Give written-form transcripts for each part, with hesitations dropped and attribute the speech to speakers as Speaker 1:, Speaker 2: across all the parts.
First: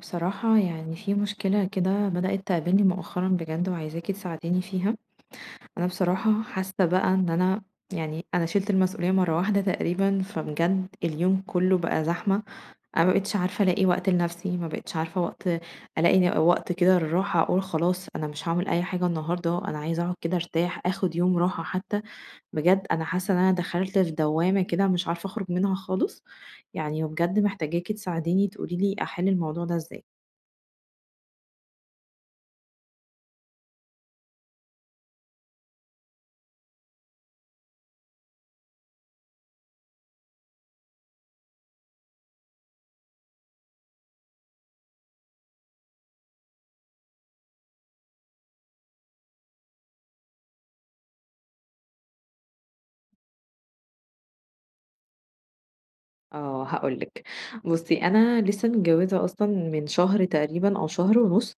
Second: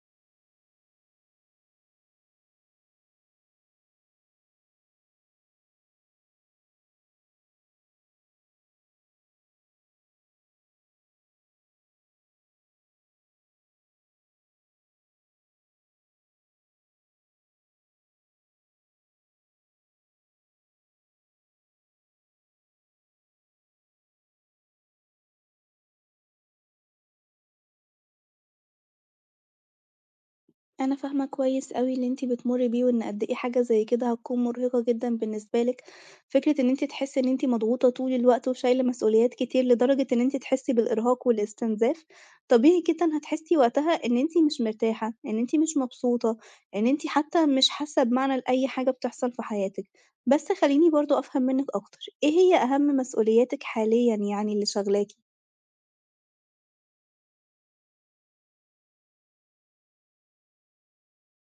Speaker 1: بصراحة يعني في مشكلة كده بدأت تقابلني مؤخرا بجد وعايزاكي تساعديني فيها. أنا بصراحة حاسة بقى إن أنا يعني أنا شلت المسؤولية مرة واحدة تقريبا، فبجد اليوم كله بقى زحمة. أنا مبقتش عارفة ألاقي وقت لنفسي، مبقتش عارفة وقت ألاقي وقت كده للراحة، أقول خلاص أنا مش هعمل أي حاجة النهاردة، أنا عايزة أقعد كده أرتاح، آخد يوم راحة حتى. بجد أنا حاسة إن أنا دخلت في دوامة كده مش عارفة أخرج منها خالص. يعني وبجد محتاجاكي تساعديني تقوليلي أحل الموضوع ده إزاي.
Speaker 2: أنا فاهمة كويس أوي اللي أنتِ بتمُرّي بيه، وإن قد إيه حاجة زي كده هتكون مرهقة جدًا بالنسبة لِك، فكرة إن أنتِ تحسّي إن أنتِ مضغوطة طول الوقت وشايلة مسؤوليات كتير لدرجة إن أنتِ تحسّي بالإرهاق والاستنزاف، طبيعي جدًا هتحسّي وقتها إن أنتِ مش مرتاحة، إن أنتِ مش مبسوطة، إن أنتِ حتى مش حاسة بمعنى لأي حاجة بتحصل في حياتِك. بس خلّيني برضه أفهم منِّك أكتر، إيه هي أهم مسؤولياتِك حاليًا يعني اللي شاغلاكِ؟
Speaker 1: آه هاقول لِك، بُصّي أنا لسه متجوّزة أصلًا من شهر تقريبًا أو شهر ونُص،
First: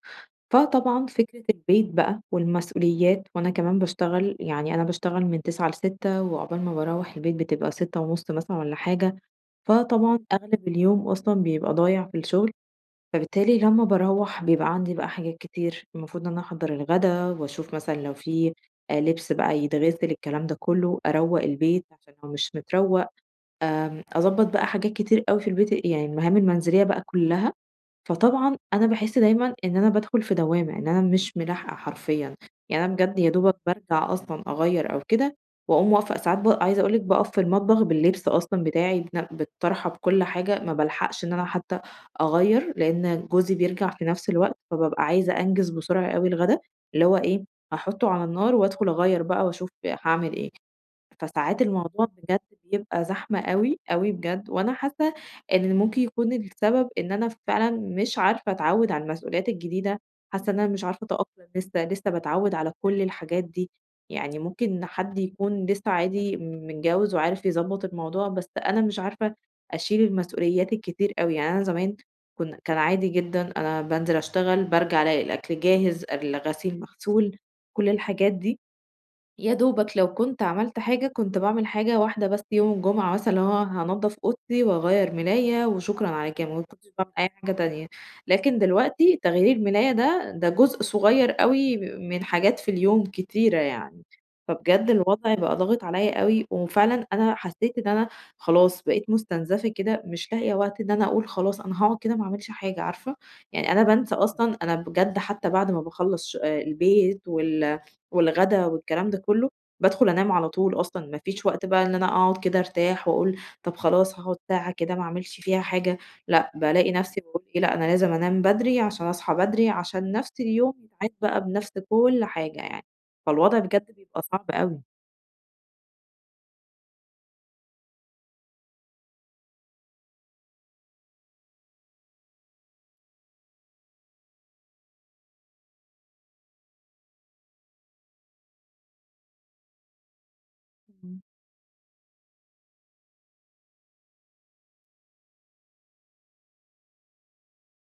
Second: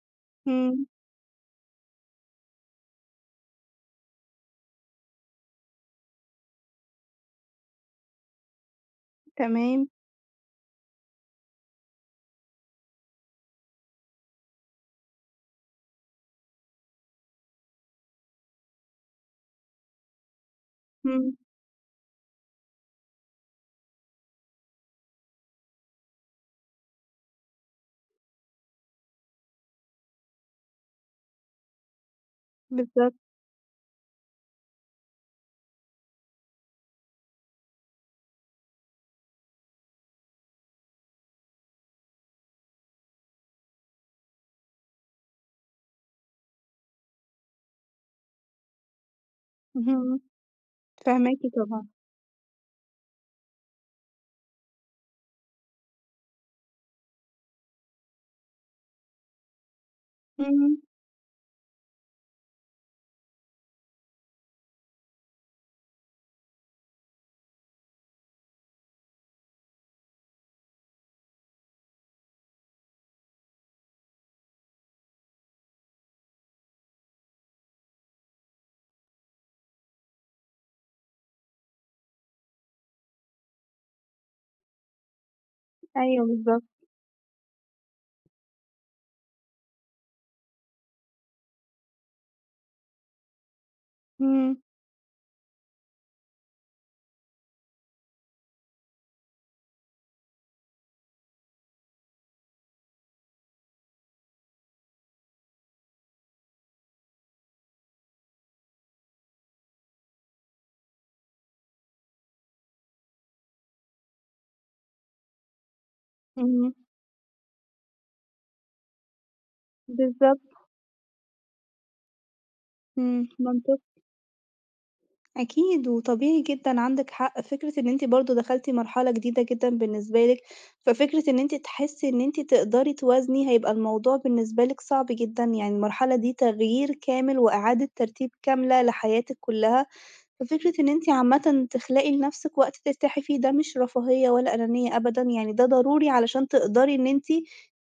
Speaker 2: إمم،
Speaker 1: فطبعًا فكرة البيت بقى والمسؤوليات وأنا كمان باشتغل، يعني أنا باشتغل من 09:00 ل18:00 وعقبال ما باروّح البيت بتبقى 18:30 مثلًا والّا حاجة،
Speaker 2: تمام،
Speaker 1: فطبعًا أغلب اليوم أصلًا بيبقى ضايع في الشغل، فبالتالي لمّا باروّح بيبقى عندي بقى حاجات كتير، المفروض إن أنا أحضّر الغدا وأشوف مثلًا لو في لبس بقى يتغسل الكلام ده كلّه،
Speaker 2: إمم،
Speaker 1: أروّق البيت عشان هو مش متروّق. أضبّط بقى حاجات كتير أوي في البيت، يعني المهام المنزلية بقى كلّها، فطبعًا أنا باحس دايمًا إن أنا بادخل في دوّامة، إن أنا مش ملاحقة حرفيًا، يعني أنا
Speaker 2: بالضبط،
Speaker 1: بجد يا دوبك بارجع أصلًا أغيّر أو كده وأقوم واقفة ساعات عايزة أقول لِك باقف في المطبخ باللبس أصلًا بتاعي بالطرحة بكل حاجة، ما بالحقش إن أنا حتى أغيّر، لإن جوزي بيرجع في نفس الوقت، فبابقى عايزة أنجز بسرعة أوي الغدا، اللي هو إيه هاحطه على النار وأدخل أغيّر بقى وأشوف
Speaker 2: اهم،
Speaker 1: هاعمل إيه.
Speaker 2: فاهماكِ
Speaker 1: فساعات
Speaker 2: طبعًا،
Speaker 1: الموضوع بجد بيبقى زحمة أوي، أوي بجد، وأنا حاسة إن ممكن يكون السبب إن أنا فعلًا مش عارفة أتعوّد على المسؤوليات الجديدة، حاسة إن أنا
Speaker 2: إمم.
Speaker 1: مش عارفة أتأقلم لسه، لسه باتعوّد على كل الحاجات دي، يعني ممكن حد يكون لسه عادي متجوّز وعارف يضبّط الموضوع، بس أنا مش عارفة أشيل المسؤوليات الكتير أوي، يعني أنا زمان كان عادي جدًا، أنا بانزل أشتغل، بارجع ألاقي الأكل جاهز، الغسيل مغسول، كل الحاجات دي. يا دوبك لو كنت عملت حاجة كنت باعمل حاجة واحدة بس يوم الجمعة مثلًا اللي هو هانضّف أوضتي وأغيّر ملاية وشكرًا
Speaker 2: أيوه
Speaker 1: على كده،
Speaker 2: بالضبط.
Speaker 1: ما كنتش باعمل أي حاجة تانية، لكن دلوقتي تغيير الملاية ده، ده جزء صغير أوي من حاجات في اليوم كتيرة يعني،
Speaker 2: إمم،
Speaker 1: فبجد الوضع بقى ضاغط عليّا أوي، وفعلًا أنا حسيت إن أنا خلاص بقيت مستنزفة كده، مش لاقية وقت إن أنا أقول خلاص أنا هاقعد كده ما اعملش حاجة، عارفة، يعني أنا بانسى أصلًا أنا بجد حتى بعد ما باخلّص ش آه، البيت والغدا والكلام ده كله، بادخل أنام على طول أصلًا، ما فيش وقت بقى إن أنا أقعد كده أرتاح وأقول طب خلاص هاقعد ساعة كده ما أعملش فيها حاجة، لأ،
Speaker 2: اهم.
Speaker 1: بالاقي نفسي باقول إيه لأ، أنا لازم أنام بدري عشان أصحى بدري، عشان نفس
Speaker 2: بالضبط.
Speaker 1: اليوم يتعاد بقى بنفس كل حاجة يعني،
Speaker 2: إمم.
Speaker 1: فالوضع
Speaker 2: منطقي.
Speaker 1: بجد بيبقى صعب أوي.
Speaker 2: أكيد وطبيعي جدًا عندِك حق، فكرة إن أنتِ برضه دخلتِ مرحلة جديدة جدًا بالنسبة لِك، ففكرة إن أنتِ تحسّي إن أنتِ تقدري توازني هيبقى الموضوع بالنسبة لِك صعب جدًا، يعني المرحلة دي تغيير كامل وإعادة ترتيب كاملة لحياتِك كلّها. ففكرة إن أنتِ
Speaker 1: إمم،
Speaker 2: عامةً تخلقي لنفسِك وقت ترتاحي فيه ده مش رفاهية ولا أنانية أبدًا، يعني ده ضروري علشان تقدري إن أنتِ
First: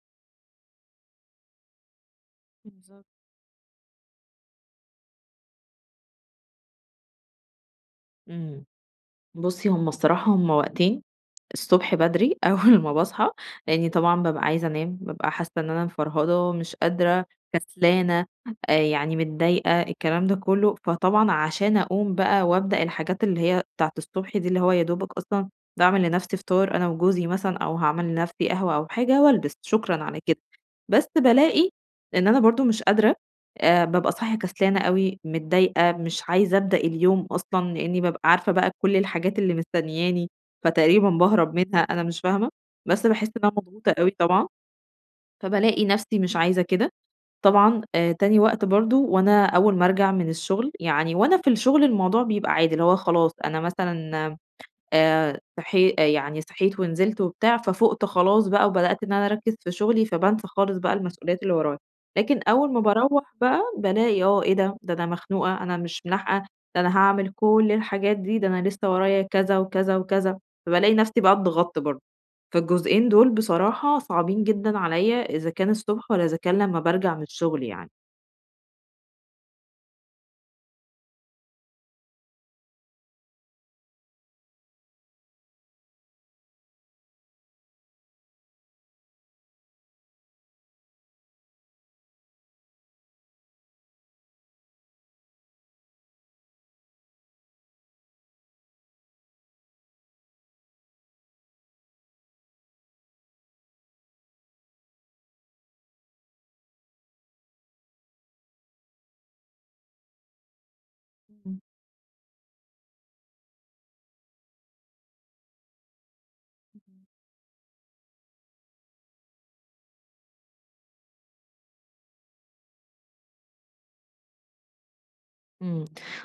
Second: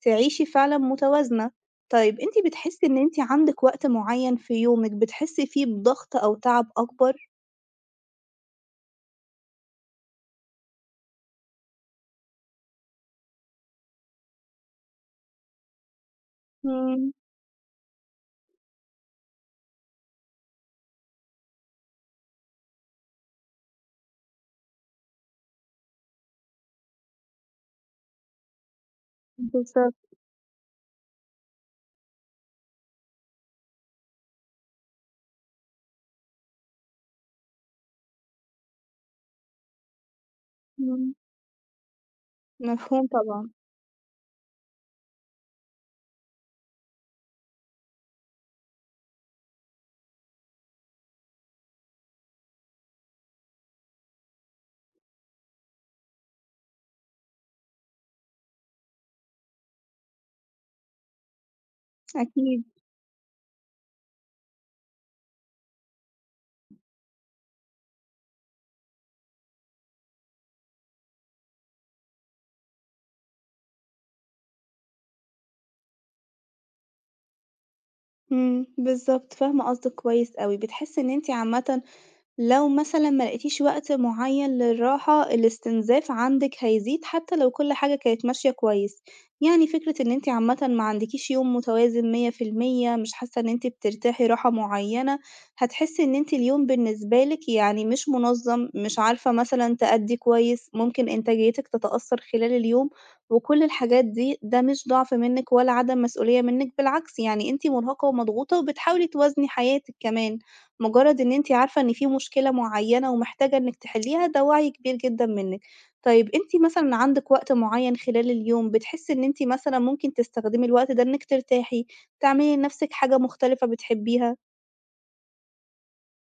Speaker 2: تعيشي فعلًا متوازنة. طيب أنتِ بتحسي إن
Speaker 1: بالضبط.
Speaker 2: أنتِ عندِك وقت معيّن في يومِك بتحسي فيه بضغط أو تعب أكبر؟
Speaker 1: إمم، بُصّي، هُم الصراحة هُم وقتين. الصبح بدري أول ما باصحى، لإني طبعًا بابقى عايزة أنام، بابقى حاسة إن أنا مفرهدة، مش
Speaker 2: إمم،
Speaker 1: قادرة، كسلانة، يعني متضايقة، الكلام ده كله. فطبعًا عشان أقوم بقى وأبدأ الحاجات اللي هي بتاعة الصبح دي، اللي هو يا دوبك أصلًا باعمل لنفسي فطار أنا وجوزي مثلًا، أو هاعمل لنفسي قهوة أو حاجة وألبس، شكرًا
Speaker 2: بالضبط،
Speaker 1: على كده. بس بالاقي إن أنا برضه مش قادرة، بابقى صاحية كسلانة أوي، متضايقة، مش عايزة أبدأ اليوم أصلًا، لإني بابقى عارفة بقى كل الحاجات اللي مستنياني. فتقريبًا
Speaker 2: إمم،
Speaker 1: باهرب منها أنا مش فاهمة،
Speaker 2: مفهوم
Speaker 1: بس باحس إن
Speaker 2: طبعًا،
Speaker 1: أنا مضغوطة أوي طبعًا، فبالاقي نفسي مش عايزة كده، طبعًا تاني وقت برضه وأنا أول ما أرجع من الشغل، يعني وأنا في الشغل الموضوع بيبقى عادي، اللي هو خلاص أنا مثلًا صحي يعني صحيت ونزلت وبتاع، ففُقت خلاص بقى وبدأت إن أنا أركّز في شغلي، فبانسى خالص بقى المسؤوليات اللي ورايا. لكن
Speaker 2: أكيد،
Speaker 1: أول ما باروّح بقى بالاقي آه، إيه ده! ده أنا مخنوقة، أنا مش ملاحقة، ده أنا هاعمل كل الحاجات دي، ده أنا لسه ورايا كذا وكذا وكذا، فبالاقي نفسي بقى اتضغطت برضه. فالجزئين دول بصراحة صعبين جدًا عليّا إذا كان الصبح والّا إذا كان لمّا بارجع من الشغل يعني.
Speaker 2: إمم، بالضبط، فاهمة قصدِك كويس أوي، بتحسي إن أنتِ عامةً لو مثلًا ما لقيتيش وقت معين للراحة، الاستنزاف عندِك هيزيد حتى لو كل حاجة كانت ماشية كويس، يعني فكرة إن أنتِ عامةً ما عندكيش يوم متوازن 100%، مش حاسة إن أنتِ بترتاحي راحة معينة، هتحسي إن أنتِ اليوم بالنسبة لِك يعني مش منظم، مش عارفة مثلًا تأدي كويس، ممكن إنتاجيتِك تتأثر خلال اليوم، وكل الحاجات دي ده مش ضعف منِك ولا عدم مسؤولية منِك، بالعكس يعني أنتِ مرهقة ومضغوطة وبتحاولي توازني حياتِك كمان. مجرد إن أنتِ عارفة إن في مشكلة معينة ومحتاجة إنِك تحليها، ده وعي كبير جدًا منِك. طيب أنتِ مثلًا عندِك وقت معين خلال اليوم بتحسي إن أنتِ مثلًا ممكن تستخدمي الوقت ده إنِك ترتاحي، تعملي لنفسِك حاجة مختلفة بتحبيها؟
Speaker 1: إمم.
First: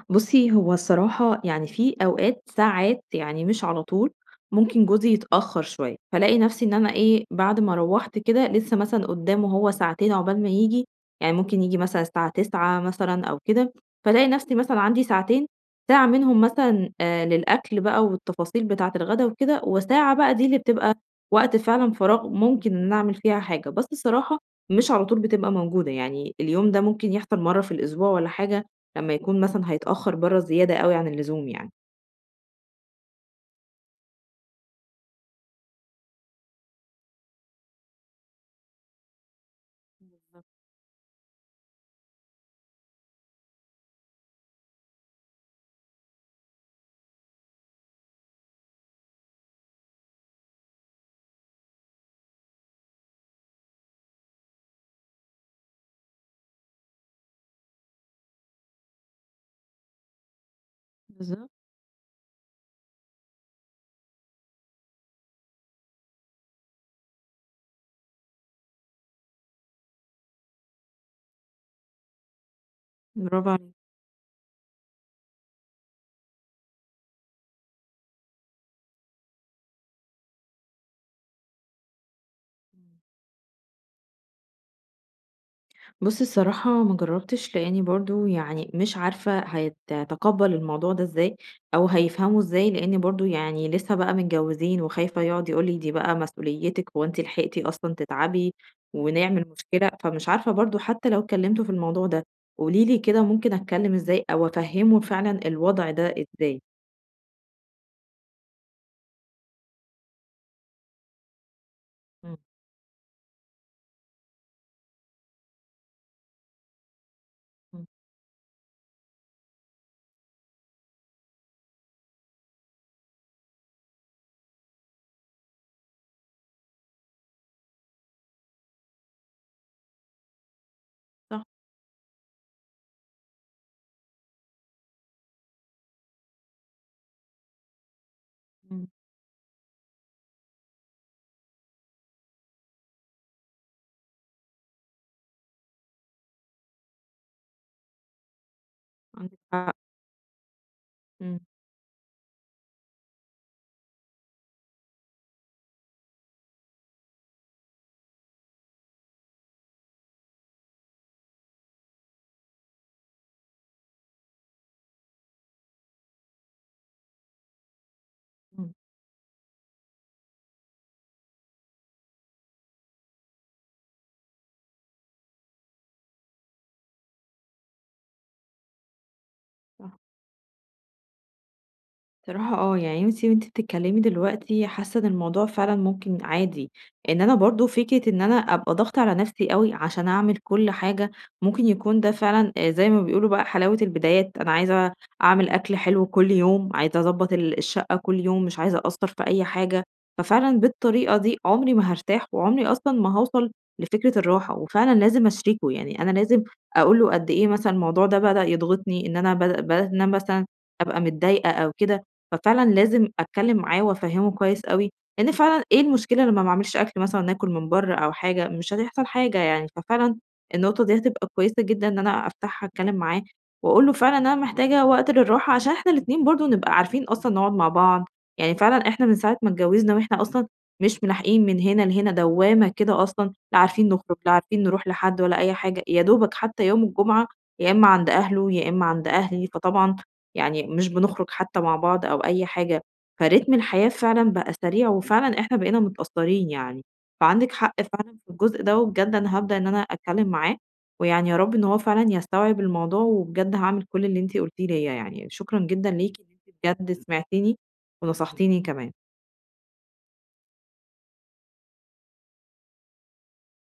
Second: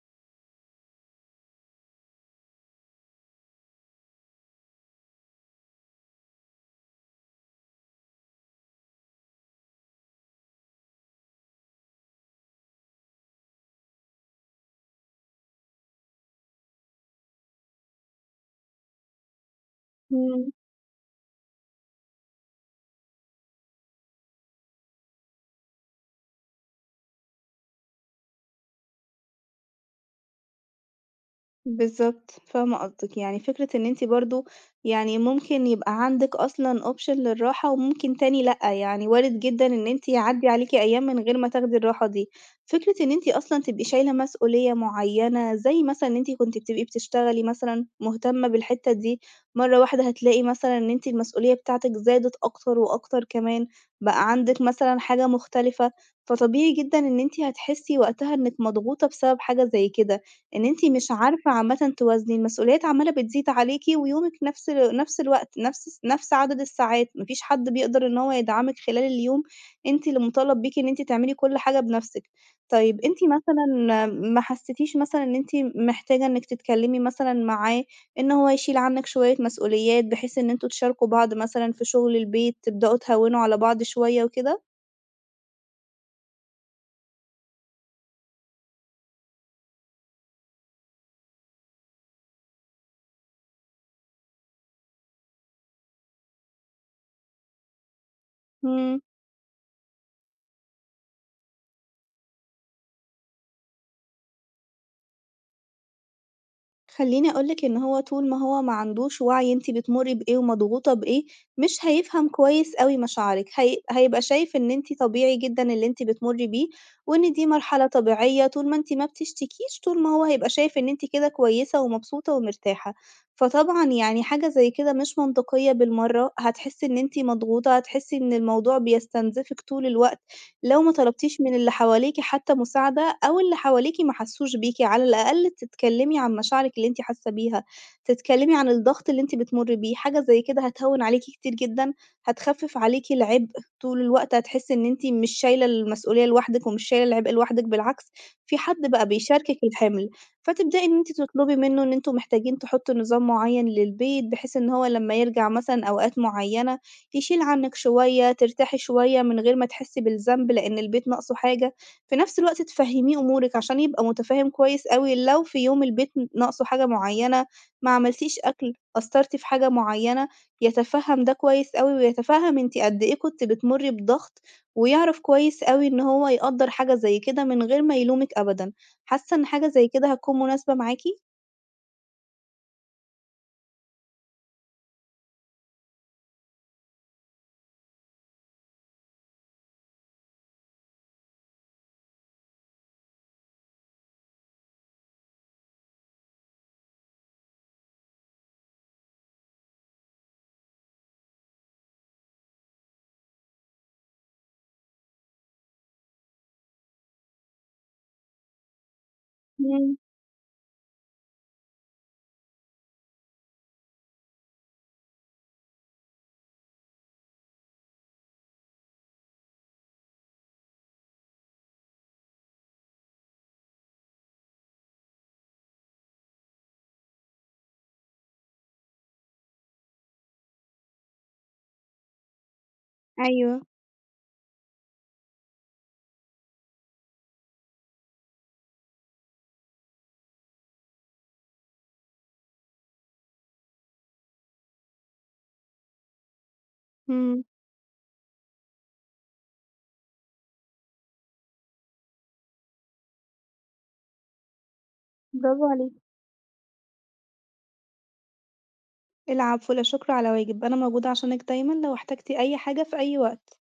Speaker 1: بُصّي، هو الصراحة يعني في أوقات ساعات يعني مش على طول، ممكن جوزي يتأخّر شوية، فالاقي نَفْسي إن أنا إيه، بعد ما روّحت كده لسه مثلًا قُدّامه هو ساعتين عقبال ما ييجي، يعني ممكن ييجي مثلًا الساعة 21:00 مثلًا أو كده، فالاقي نَفْسي مثلًا عندي ساعتين، ساعة منهم مثلًا للأكل بقى والتفاصيل بتاعة الغدا وكده، وساعة بقى دي
Speaker 2: إمم.
Speaker 1: اللي بتبقى وقت فعلًا فراغ ممكن إن أنا أعمل فيها حاجة، بس الصراحة مش على طول بتبقى موجودة، يعني اليوم ده ممكن يحصل مرّة في الأسبوع والّا حاجة لمّا يكون مثلًا هيتأخّر برّه زيادة أوي عن اللزوم يعني.
Speaker 2: بالضبط، فاهمة قصدِك، يعني فكرة إن أنتِ برضه يعني ممكن يبقى عندِك أصلًا option للراحة وممكن تاني لأ، يعني وارد جدًا إن أنتِ
Speaker 1: بالضبط،
Speaker 2: يعدّي عليكِ أيام من غير ما تاخدي الراحة دي، فكرة إن أنتِ أصلًا تبقي شايلة مسؤولية معيّنة، زي مثلًا إن أنتِ كنتِ بتبقي بتشتغلي مثلًا مهتمة بالحتّة دي، مرّة واحدة هتلاقي مثلًا إن أنتِ المسؤولية بتاعتِك زادت أكتر وأكتر كمان، بقى عندِك مثلًا حاجة مختلفة، فطبيعي جدًا إن أنتِ هتحسّي وقتها إنِّك مضغوطة بسبب حاجة زي كده. إن أنتِ مش
Speaker 1: بالضبط.
Speaker 2: عارفة عامةً توازني، المسؤوليات عمّالة بتزيد عليكِ ويومِك نفس نفس الوقت، نفس عدد الساعات، ما فيش حد بيقدر إن هو يدعمِك خلال اليوم، أنتِ اللي مُطالب بيكِ إن أنتِ تعملي كل حاجة بنفسِك. طيب أنتِ
Speaker 1: برافو عليكِ.
Speaker 2: مثلًا ما حسيتيش مثلًا إن أنتِ محتاجة إنِّك تتكلمي مثلًا معاه إن هو يشيل عنِّك شوية مسؤوليات، بحيث إن أنتم تشاركوا بعض مثلًا في شغل البيت، تبدأوا
Speaker 1: إمم.
Speaker 2: تهوّنوا على بعض شوية وكده؟
Speaker 1: بُصّي الصراحة ما جرّبتش، لإني برضه يعني مش عارفة هيتقبّل الموضوع ده إزاي أو هيفهمه إزاي، لإني برضه يعني لسه بقى متجوّزين وخايفة يقعد يقول لي: "دي بقى مسؤوليتِك، هو أنتِ لحقتِ أصلًا تتعبي
Speaker 2: إمم.
Speaker 1: ونعمل مشكلة؟" فمش عارفة برضه حتى لو كلّمته في الموضوع ده، قولي لي كده ممكن أتكلّم إزاي أو أفهّمه فعلًا الوضع ده إزاي؟
Speaker 2: خلّيني أقول لِك إن هو طول ما هو ما عندوش وَعي أنتِ بتمُرّي بإيه ومضغوطة بإيه، مش هيفهم
Speaker 1: إمم،
Speaker 2: كويس أوي مشاعرِك، هي هيبقى شايف إن أنتِ طبيعي جدًا اللي أنتِ بتمُرّي بيه، وإن دي
Speaker 1: إمم.
Speaker 2: مرحلة طبيعية طول ما أنتِ ما بتشتكيش، طول ما هو هيبقى شايف إن أنتِ كده كويسة ومبسوطة ومرتاحة. فطبعًا يعني حاجة زي كده مش منطقية بالمرّة، هتحسّي إن أنتِ مضغوطة، هتحسّي إن الموضوع بيستنزفِك طول الوقت. لو ما طلبتيش
Speaker 1: صح.
Speaker 2: من اللي حواليكِ حتى مساعدة أو اللي حواليكِ ما حسّوش بيكِ، على الأقل تتكلّمي عن مشاعرِك اللي أنتِ حاسة بيها، تتكلّمي عن
Speaker 1: إمم.
Speaker 2: الضغط اللي أنتِ بتمُرّي بيه، حاجة زي كده هتهوّن عليكِ كتير جدًا، هتخفِّف عليكِ العبء، طول الوقت هتحسّي إن أنتِ مش شايلة المسؤولية لوحدِك ومش شايلة العبء لوحدِك، بالعكس في حد بقى
Speaker 1: عندِك
Speaker 2: بيشاركِك
Speaker 1: حق،
Speaker 2: الحِمل، فتبدئي إن أنتِ
Speaker 1: إمم،
Speaker 2: تطلبي منّه إن أنتم محتاجين تحطّوا نظام معيّن للبيت، بحيث إن هو لمّا يرجع مثلًا أوقات معيّنة تشيل عنِّك شوية، ترتاحي شوية من غير ما تحسّي بالذنب لإن البيت ناقصه حاجة، في نفس الوقت تفهّميه أمورِك عشان يبقى مُتفهِّم كويس أوي لو في يوم البيت ناقصه حاجة معيّنة، ما عملتيش
Speaker 1: إمم،
Speaker 2: أكل، قصّرتِ في حاجة معيّنة، يتفهَّم ده كويس أوي ويتفهَّم أنتِ قد إيه كنتِ بتمُرّي بضغط، ويعرف كويس أوي إن هو يقدّر حاجة زي كده من غير ما يلومِك أبدًا. حاسّة إن حاجة زي
Speaker 1: صح.
Speaker 2: كده هتكون مناسبة معاكِ؟
Speaker 1: بصراحة آه، يعني أنتِ وأنتِ بتتكلّمي دلوقتي حاسة إن الموضوع فعلًا ممكن عادي، إن أنا برضه فكرة إن أنا أبقى ضاغطة على نَفْسي أوي عشان أعمل كل حاجة، ممكن يكون ده فعلًا زي ما بيقولوا بقى حلاوة البدايات، أنا عايزة أعمل أكل حلو كل يوم، عايزة أضبّط الشقة كل يوم، مش عايزة أقصّر في أي حاجة، ففعلًا بالطريقة دي عمري ما هارتاح وعمري أصلًا ما هاوصل لفكرة الراحة، وفعلًا لازم أشرِكه، يعني أنا لازم أقول له قد إيه مثلًا الموضوع ده بدأ يضغطني، إن أنا بدأت
Speaker 2: إمم،
Speaker 1: إن أنا مثلًا أبقى متضايقة أو كده، ففعلًا لازم أتكلّم معاه وأفهّمه كويس أوي، لإن فعلًا إيه المشكلة لمّا ما أعملش أكل مثلًا ناكل من برّه أو حاجة، مش هتحصل حاجة يعني، ففعلًا النقطة دي هتبقى كويسة جدًا إن أنا أفتحها أتكلّم معاه، وأقول له فعلًا إن أنا محتاجة وقت للراحة عشان إحنا الاتنين برضه نبقى عارفين أصلًا نقعد مع بعض، يعني فعلًا إحنا من ساعة ما اتجوّزنا وإحنا أصلًا مش ملاحقين من هنا لهنا دوّامة كده أصلًا، لا
Speaker 2: أيوه،
Speaker 1: عارفين نخرج، لا عارفين نروح لحد ولا أي حاجة، يا دوبك حتى يوم الجمعة يا إمّا عند أهله، يا إمّا عند أهلي، فطبعًا يعني مش بنخرج حتى مع بعض أو أي حاجة، فرتم الحياة فعلًا بقى سريع وفعلًا إحنا بقينا متأثّرين يعني،
Speaker 2: إمم،
Speaker 1: فعندِك حق فعلًا في الجزء ده وبجد أنا هابدأ إن أنا أتكلّم معاه، ويعني يا رب إن هو فعلًا يستوعب الموضوع وبجد هاعمل كل اللي أنتِ قُلتيه ليّا يعني، شكرًا
Speaker 2: برافو عليكِ.
Speaker 1: جدًا ليكِ إن أنتِ بجد سمعتيني ونصحتيني كمان.
Speaker 2: العفو، لا شكر على واجب، أنا موجودة عشانِك دايمًا لو احتجتِ أي حاجة في أي وقت.